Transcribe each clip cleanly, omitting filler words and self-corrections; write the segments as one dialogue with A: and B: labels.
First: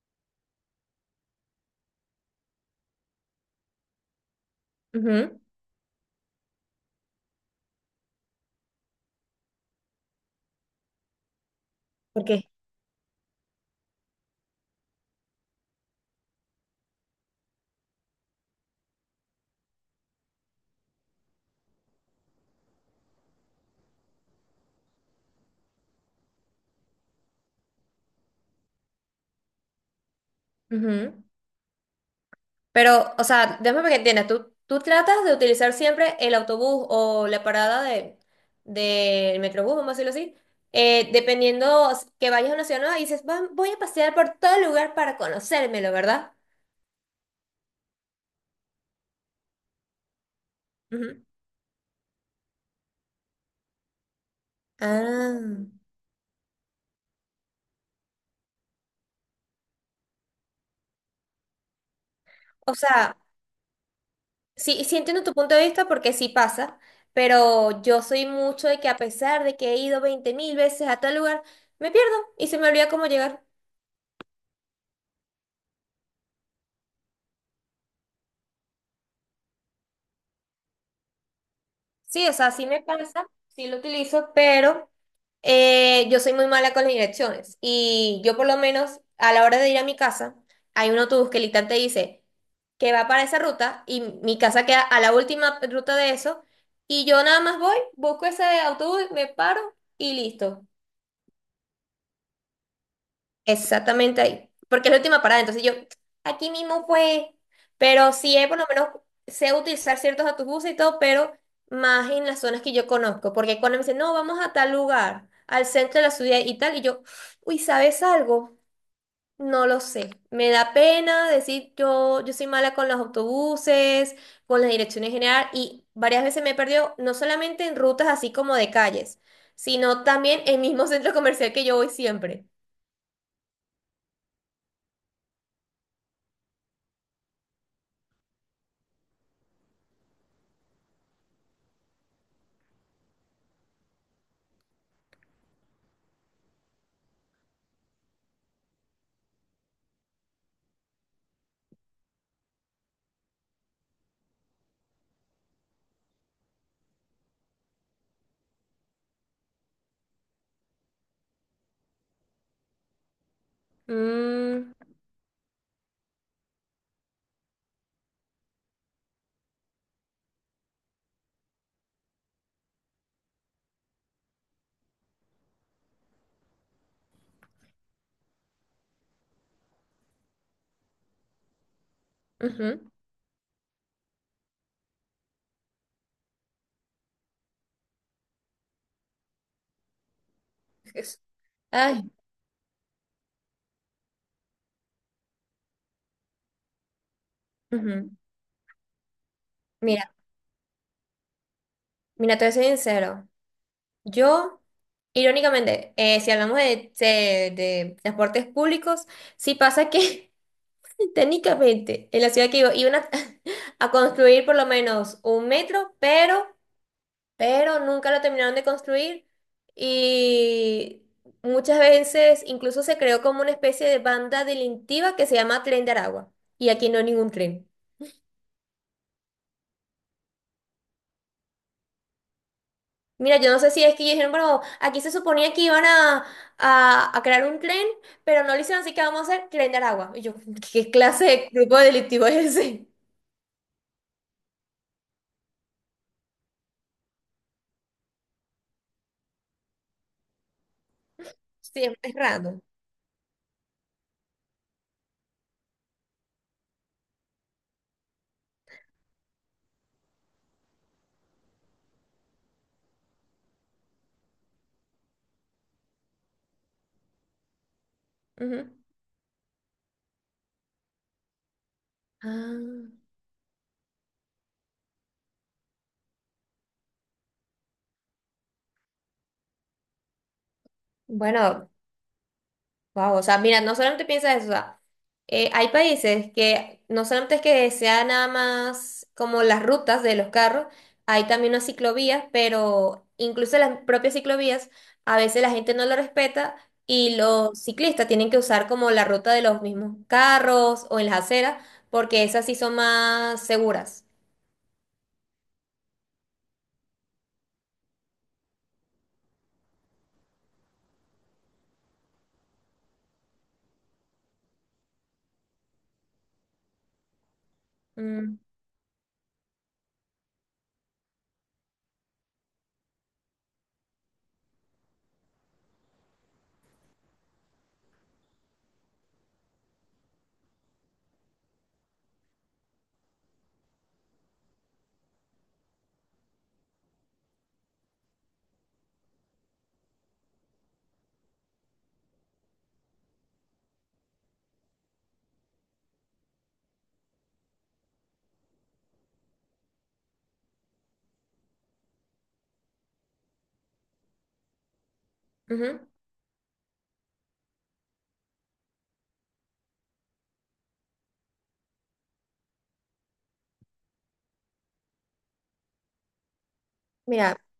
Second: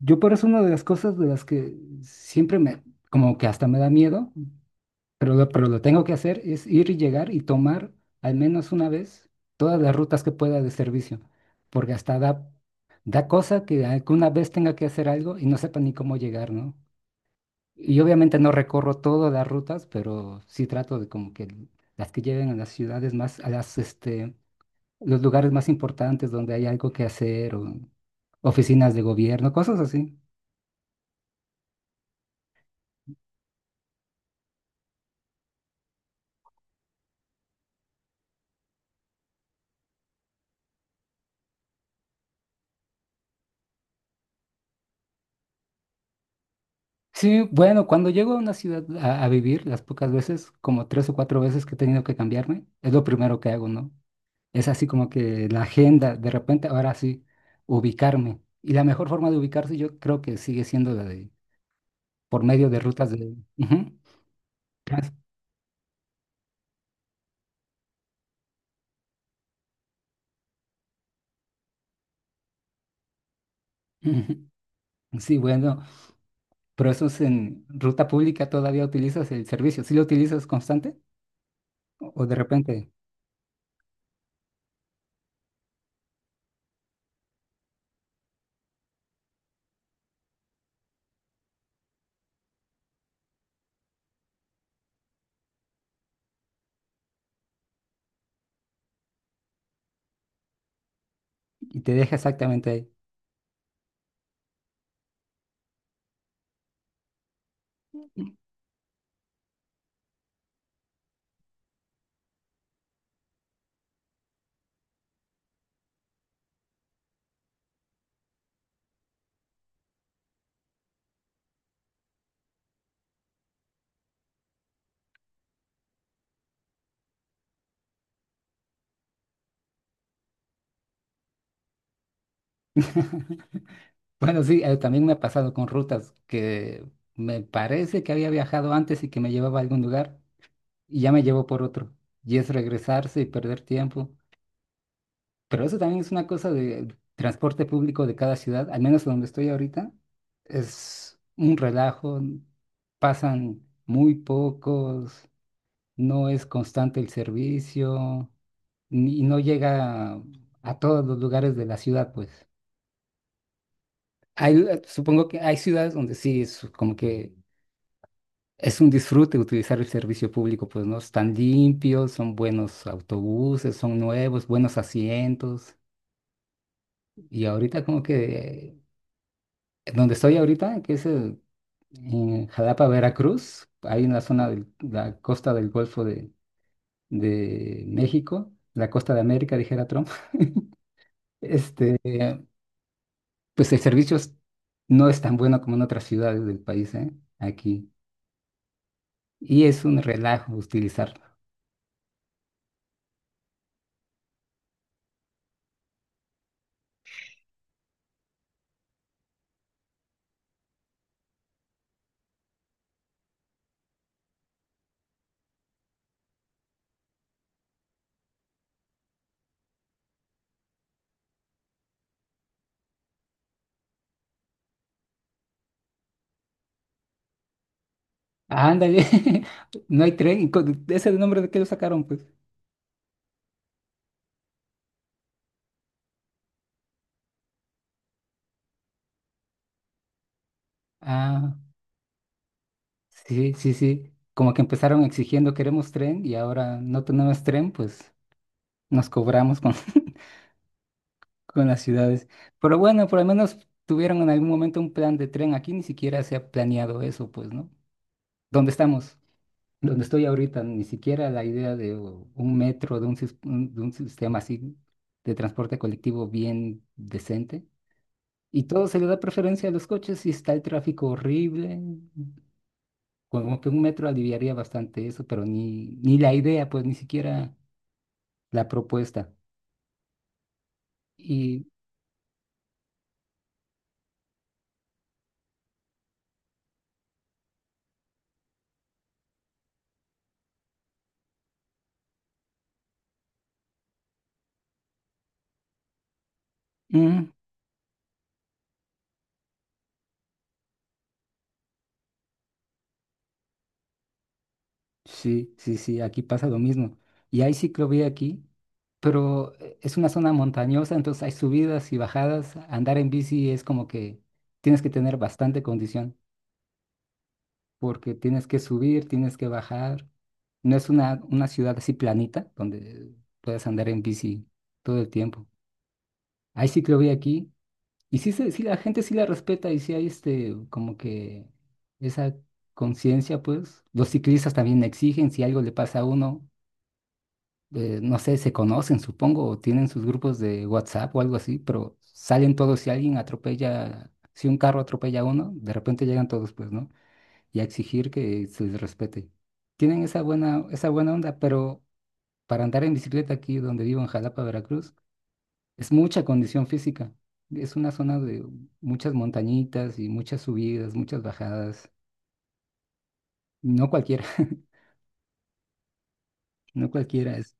A: Yo por eso, una de las cosas de las que siempre como que hasta me da miedo,
B: Ujú.
A: pero lo tengo que hacer, es ir y llegar y tomar al menos una vez todas las rutas que pueda de servicio, porque hasta
B: ¿Por qué?
A: da cosa que alguna vez tenga que hacer algo y no sepa ni cómo llegar, ¿no? Y obviamente no recorro todas las rutas, pero sí trato de como que las que lleven a las ciudades más, a las, los lugares más importantes donde hay algo que hacer o oficinas de gobierno, cosas así.
B: Ujú. Pero, o sea, déjame que entiendas, tú tratas de utilizar siempre el autobús o la parada del metrobús, vamos a decirlo así, dependiendo que vayas a una ciudad nueva y dices, voy a pasear por todo el lugar para conocérmelo", ¿verdad?
A: Sí, bueno, cuando llego a una ciudad a vivir, las pocas veces, como tres o
B: Ujú.
A: cuatro veces que he tenido que cambiarme, es lo primero que hago, ¿no? Es así como que
B: Ah,
A: la agenda, de repente, ahora sí, ubicarme. Y la mejor forma de ubicarse yo creo que sigue siendo la de, por medio
B: o
A: de rutas
B: sea,
A: de. Ujú.
B: sí, sí
A: trans-
B: entiendo tu punto de vista porque sí pasa, pero yo soy mucho de que, a pesar de que he ido 20.000 veces a tal lugar, me pierdo y se me olvida cómo llegar.
A: Ujú. Sí, bueno, pero eso es en ruta pública, todavía utilizas el servicio. ¿Sí lo utilizas constante o
B: Sí, o
A: de
B: sea, sí
A: repente
B: me pasa, sí lo utilizo, pero yo soy muy mala con las direcciones. Y yo, por lo menos a la hora de ir a mi casa, hay un autobús que literalmente dice que va para esa ruta y mi casa queda a la última ruta de eso. Y yo nada más voy, busco ese autobús, me paro y listo.
A: y te deja exactamente ahí?
B: Exactamente ahí, porque es la última parada. Entonces yo, aquí mismo fue, pero sí, por lo menos sé utilizar ciertos autobuses y todo, pero más en las zonas que yo conozco, porque cuando me dicen, "No, vamos a tal lugar, al centro de la ciudad y tal", y yo, "Uy, ¿sabes algo? No lo sé". Me da pena decir, yo soy mala con los autobuses, con las direcciones general, y varias veces me he perdido, no solamente en rutas así como de calles, sino también en el mismo centro comercial que yo voy siempre.
A: Bueno, sí, también me ha pasado con rutas que me parece que había viajado antes y que me llevaba a algún lugar y ya me llevó por otro. Y es regresarse y perder tiempo. Pero eso también es una cosa de transporte público de cada ciudad, al menos donde estoy ahorita. Es un relajo, pasan muy pocos, no es constante el servicio y no llega a todos los lugares de la ciudad, pues. Hay,
B: Mm.
A: supongo que hay ciudades donde sí es como que es un disfrute utilizar el servicio público, pues no están limpios, son buenos autobuses, son nuevos, buenos asientos. Y ahorita como que donde estoy ahorita, que es en
B: Ujú.
A: Jalapa, Veracruz, ahí en la zona de la costa del Golfo de México, la costa de América, dijera Trump,
B: Es-
A: este,
B: Ay,
A: eh, pues el servicio no es tan bueno como en otras ciudades del país, ¿eh? Aquí.
B: ujú.
A: Y es un
B: Mira,
A: relajo utilizar.
B: mira, te voy a ser sincero. Yo, irónicamente, si hablamos de transportes públicos, sí pasa que técnicamente en la ciudad que vivo iban a a construir por lo menos un metro, pero nunca lo terminaron de construir, y muchas veces incluso se creó como una especie de banda delictiva que se llama Tren de Aragua, y aquí no hay ningún tren.
A: Ándale, no hay tren. Y ¿ese nombre de qué lo sacaron, pues?
B: Mira, yo no sé si es que ellos dijeron, "Bueno, aquí se suponía que iban a crear un tren, pero no lo hicieron, así que vamos a hacer Tren de Aragua". Y yo, ¿qué clase de
A: Ah,
B: grupo delictivo es ese?
A: sí, sí, sí. Como que empezaron exigiendo queremos tren y ahora no tenemos tren, pues nos cobramos con, con las
B: Sí, es
A: ciudades.
B: random.
A: Pero bueno, por lo menos tuvieron en algún momento un plan de tren. Aquí ni siquiera se ha planeado eso, pues, ¿no? ¿Dónde estamos? Donde estoy ahorita, ni siquiera la idea de un metro, de un, de un sistema así de transporte colectivo bien decente. Y
B: Ujú.
A: todo se le da preferencia a los coches y está el tráfico horrible.
B: Ah,
A: Como que un metro aliviaría bastante eso, pero ni la idea, pues ni siquiera la propuesta. Y
B: bueno. Wow, o sea, mira, no solamente piensa eso. O sea, hay países que no solamente es que sea nada más como las rutas de los carros, hay también unas ciclovías, pero incluso las propias ciclovías, a veces la gente no lo respeta y
A: mm,
B: los ciclistas tienen que usar como la ruta de los mismos carros o en las aceras, porque esas sí son más seguras.
A: sí, sí, sí, aquí pasa lo mismo. Y hay ciclovía aquí, pero es una zona montañosa, entonces hay subidas y bajadas. Andar en bici es como que tienes que tener bastante condición, porque
B: Mm,
A: tienes que subir, tienes que bajar. No es una ciudad así planita donde puedes andar en bici todo el tiempo. Hay ciclovía aquí y sí, sí la gente sí la respeta, y sí hay como que esa conciencia, pues. Los ciclistas también exigen si algo le pasa a uno, no sé, se conocen, supongo, o tienen sus grupos de WhatsApp o algo así, pero salen todos si alguien atropella, si un carro atropella a uno, de repente llegan todos, pues, ¿no? Y a exigir que se les respete. Tienen esa buena onda, pero para andar en bicicleta aquí donde vivo en Jalapa, Veracruz,
B: ujú.
A: es mucha condición física. Es una zona de muchas montañitas y muchas subidas, muchas bajadas. No cualquiera, no cualquiera
B: Mira.
A: es.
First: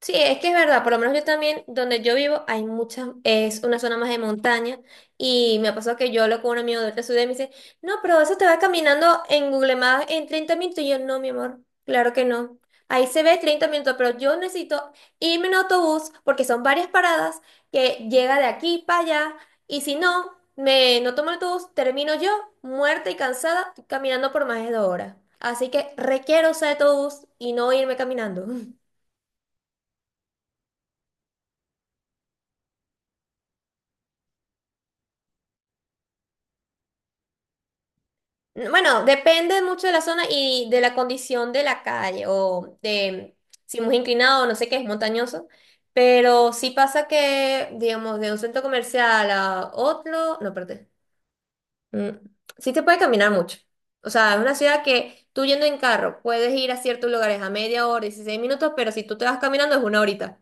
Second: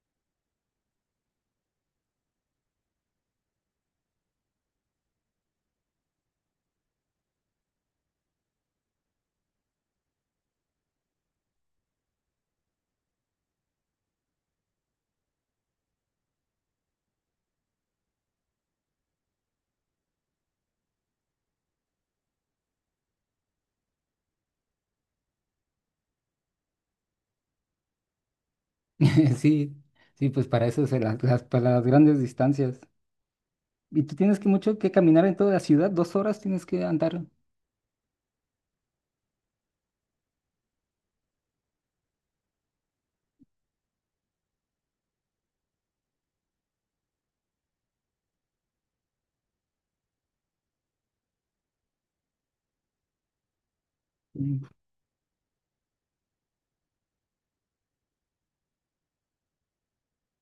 B: Sí, es que es verdad. Por lo menos yo también, donde yo vivo, hay muchas, es una zona más de montaña, y me pasó que yo hablo con un amigo de otra ciudad y me dice, "No, pero eso te va caminando en Google Maps en 30 minutos". Y yo, "No, mi amor, claro que no. Ahí se ve 30 minutos, pero yo necesito irme en autobús porque son varias paradas que llega de aquí para allá, y si no, me no tomo el autobús, termino yo muerta y cansada caminando por más de 2 horas. Así que requiero usar autobús y no irme caminando".
A: Sí, sí, pues para eso se para las grandes distancias. Y tú tienes que mucho que caminar en toda la ciudad, 2 horas tienes que andar.
B: Bueno, depende mucho de la zona y de la condición de la calle, o de si es muy inclinado o no sé, qué es montañoso, pero sí pasa que, digamos, de un centro comercial a otro, no, perdón, sí te puede caminar mucho. O sea, es una
A: Mm.
B: ciudad que tú, yendo en carro, puedes ir a ciertos lugares a media hora, 16 minutos, pero si tú te vas caminando es una horita.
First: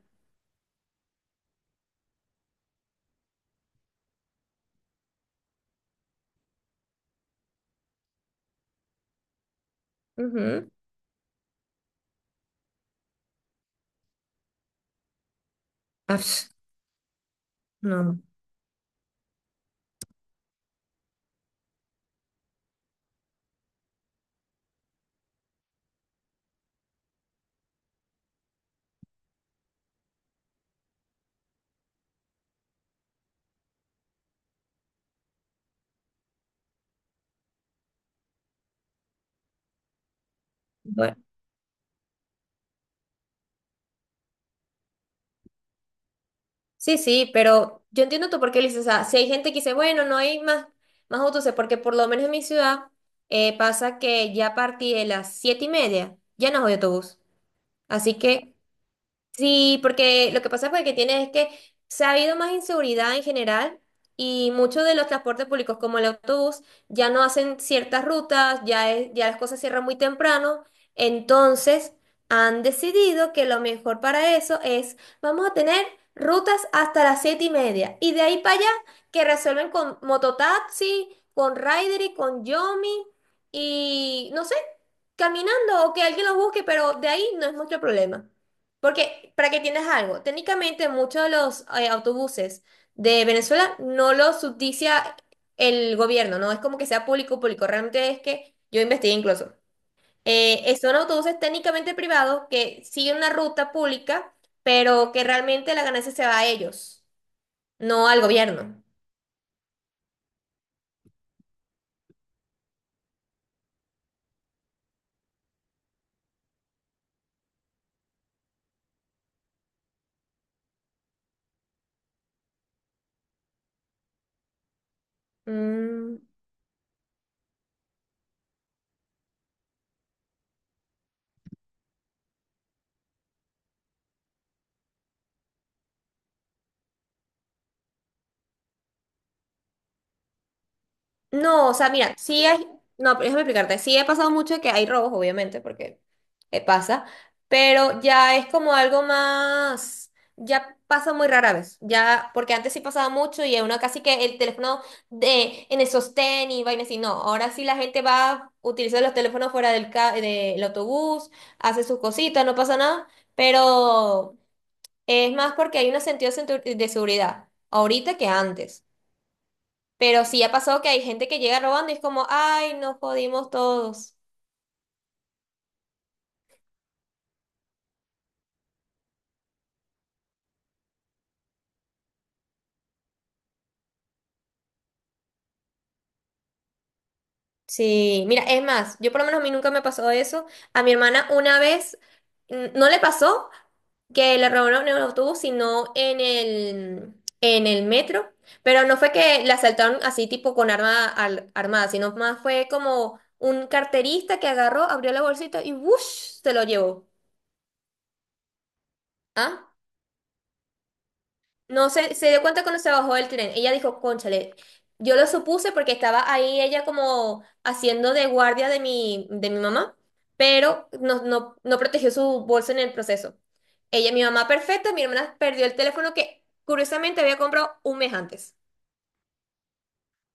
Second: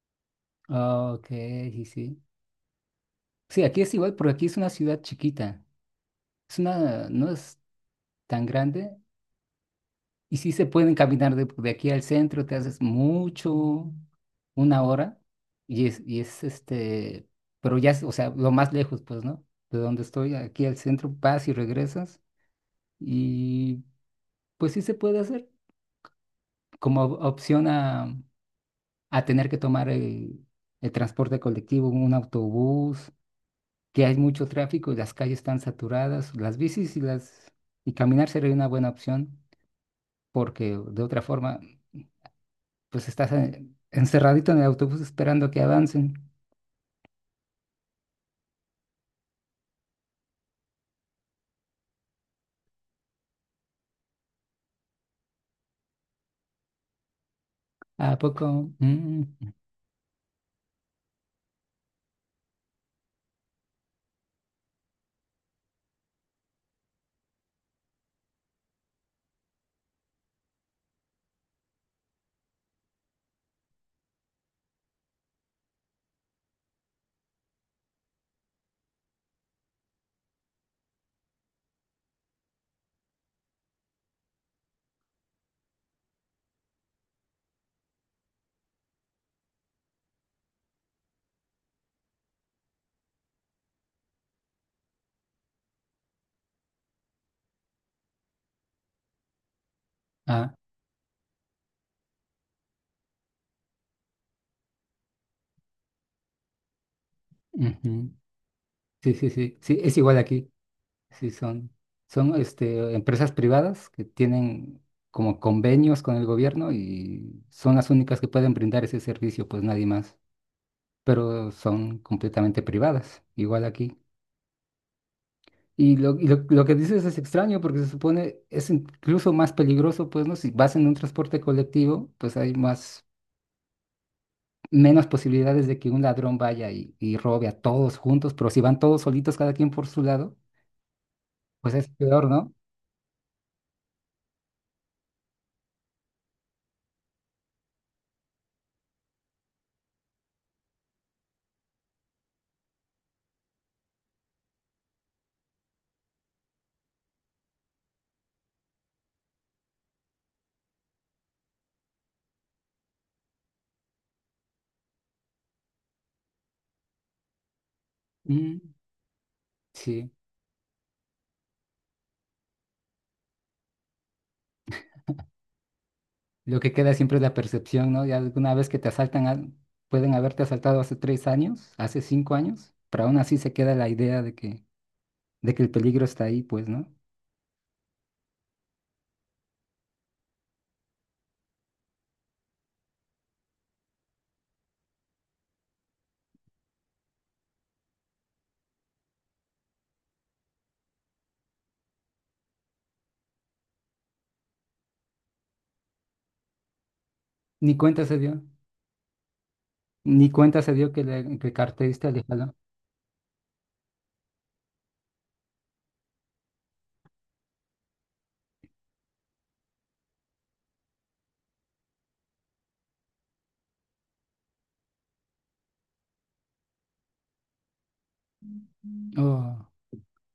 A: Ah, Ok, sí, sí. Sí, aquí es igual, porque aquí es una ciudad chiquita. Es una, no es tan grande. Y sí se
B: Ujú.
A: pueden caminar de aquí al centro, te haces mucho, una hora, y es,
B: Ah,
A: y es
B: pf.
A: pero ya, es, o
B: No.
A: sea, lo más lejos, pues, ¿no? De donde estoy, aquí al centro, vas y regresas, y pues sí se puede hacer como opción a tener que tomar el transporte colectivo, un autobús, que hay mucho tráfico y las calles están saturadas, las bicis y las, y caminar sería una buena opción, porque de otra forma pues estás encerradito en el autobús esperando que avancen.
B: Sí, sí, pero yo entiendo tú por qué lo dices. O sea, si hay gente que dice, "Bueno, no hay más", más autobuses, porque por lo menos en mi ciudad pasa que ya a partir de las 7:30 ya no hay autobús. Así
A: ¿A
B: que,
A: poco? Mm.
B: sí, porque lo que pasa fue que tiene es que se ha habido más inseguridad en general, y muchos de los transportes públicos como el autobús ya no hacen ciertas rutas. Ya, ya las cosas cierran muy temprano, entonces han decidido que lo mejor para eso es vamos a tener rutas hasta las 7:30, y de ahí para allá que resuelven con mototaxi, con Rider y con Yomi, y no sé, caminando o que alguien los busque, pero de ahí no es mucho problema. Porque, para que entiendas algo, técnicamente muchos de los autobuses de Venezuela no los subsidia el gobierno. No es como que sea público, público, realmente, es que yo investigué incluso.
A: Ah.
B: Son autobuses técnicamente privados que siguen una ruta pública, pero que realmente la ganancia se va a ellos, no
A: Ujú.
B: al gobierno.
A: Sí, sí, sí, sí, es igual aquí. Sí, son empresas privadas que tienen como convenios con el gobierno y son las únicas que pueden brindar ese servicio, pues nadie más. Pero son completamente privadas, igual aquí. Y lo,
B: Mm.
A: y lo, lo que dices es extraño porque se supone es incluso más peligroso, pues, ¿no? Si vas en un transporte colectivo, pues hay más menos posibilidades de que un ladrón vaya y robe a todos juntos, pero si van todos solitos, cada quien por su lado,
B: No,
A: pues
B: o
A: es
B: sea, mira,
A: peor,
B: sí
A: ¿no?
B: hay, no, pero déjame explicarte, sí he pasado mucho que hay robos, obviamente, porque pasa, pero ya es como algo más, ya pasa muy rara vez. Ya, porque antes sí pasaba mucho y uno casi que el teléfono de, en el sostén y vainas, y no, ahora sí la gente va, utiliza los teléfonos fuera del, del autobús, hace sus cositas, no pasa nada, pero es más porque hay un sentido de de seguridad ahorita que
A: Mm,
B: antes.
A: sí,
B: Pero sí ha pasado que hay gente que llega robando y es como, "Ay, nos jodimos todos".
A: lo que queda siempre es la percepción, ¿no? Ya alguna vez que te asaltan, pueden haberte asaltado hace 3 años, hace 5 años, pero aún así se queda la idea de que el peligro está ahí, pues, ¿no?
B: Sí, mira, es más, yo por lo menos, a mí nunca me pasó eso. A mi hermana una vez, mm, no le pasó, que le robaron en el autobús, sino en el metro. Pero no fue que la asaltaron así tipo con arma armada, sino más fue como un carterista que agarró, abrió la bolsita y ¡wush!, se lo llevó.
A: Ni cuenta se dio,
B: ¿Ah?
A: ni cuenta se dio que le que el
B: No
A: carterista le
B: se dio
A: jaló.
B: cuenta cuando se bajó del tren. Ella dijo, "Cónchale". Yo lo supuse porque estaba ahí ella como haciendo de guardia de de mi mamá, pero no, no, no protegió su bolso en el proceso. Ella, mi mamá perfecta, mi hermana perdió el teléfono que curiosamente había comprado un mes antes.
A: Oh,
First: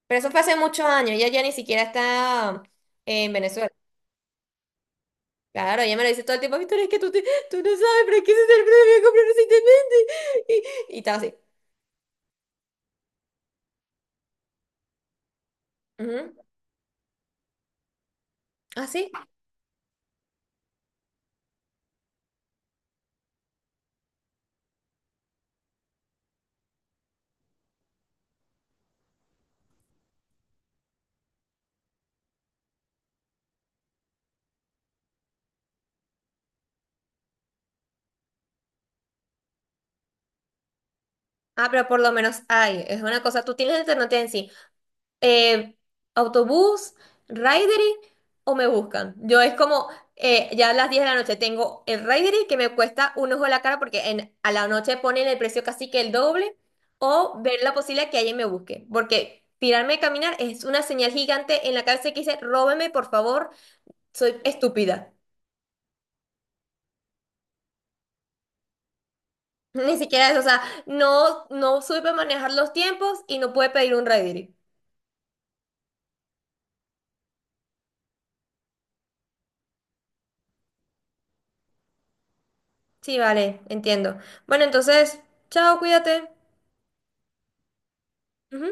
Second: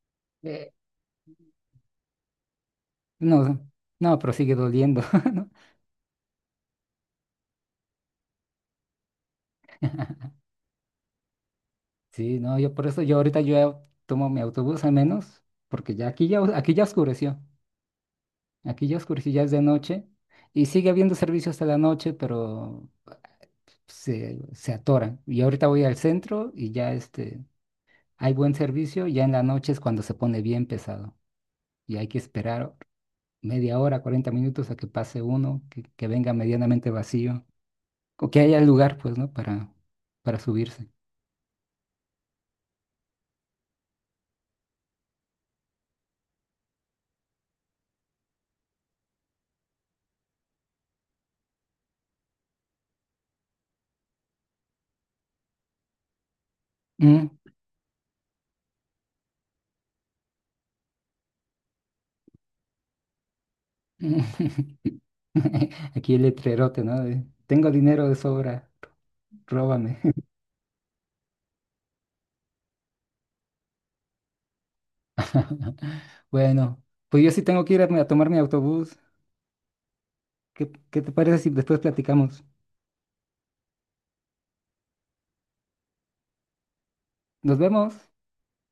B: Pero eso fue hace
A: eh,
B: muchos años, ella ya ni siquiera está en
A: no,
B: Venezuela.
A: no, pero sigue doliendo.
B: Claro, ella me lo dice todo el tiempo, "Victoria, es que tú, tú no sabes, pero es que ese teléfono lo había comprado recientemente". Y estaba así.
A: Sí, no, yo por eso, yo ahorita yo ya tomo mi autobús al menos, porque ya
B: Ujú.
A: aquí ya oscureció,
B: ¿Ah, sí?
A: ya es de noche, y sigue habiendo servicio hasta la noche, pero se atoran. Y ahorita voy al centro y ya hay buen servicio, ya en la noche es cuando se pone bien pesado, y hay que esperar media hora, 40 minutos a que pase uno, que venga medianamente vacío, o que haya lugar, pues, ¿no? Para subirse.
B: Ah, pero por lo menos hay, es una cosa, tú tienes alternativa en sí. Eh, autobús, Ridery o me buscan. Yo es como, ya a las 10 de la noche tengo el Ridery que me cuesta un ojo de la cara, porque en, a la noche ponen el precio casi que el doble,
A: Mm.
B: o ver la posibilidad que alguien me busque. Porque tirarme a caminar es una señal gigante en la cabeza que dice, "Róbeme por favor, soy
A: Mm.
B: estúpida".
A: Aquí el letrerote, ¿no? De, tengo dinero de sobra,
B: Ni
A: róbame.
B: siquiera eso. O sea, no, no supe manejar los tiempos y no pude pedir un Ridery.
A: Bueno, pues yo sí tengo que ir a tomar mi autobús. ¿Qué te parece si después platicamos?
B: Sí, vale, entiendo. Bueno, entonces, chao, cuídate.
A: Nos vemos.
B: Ujú.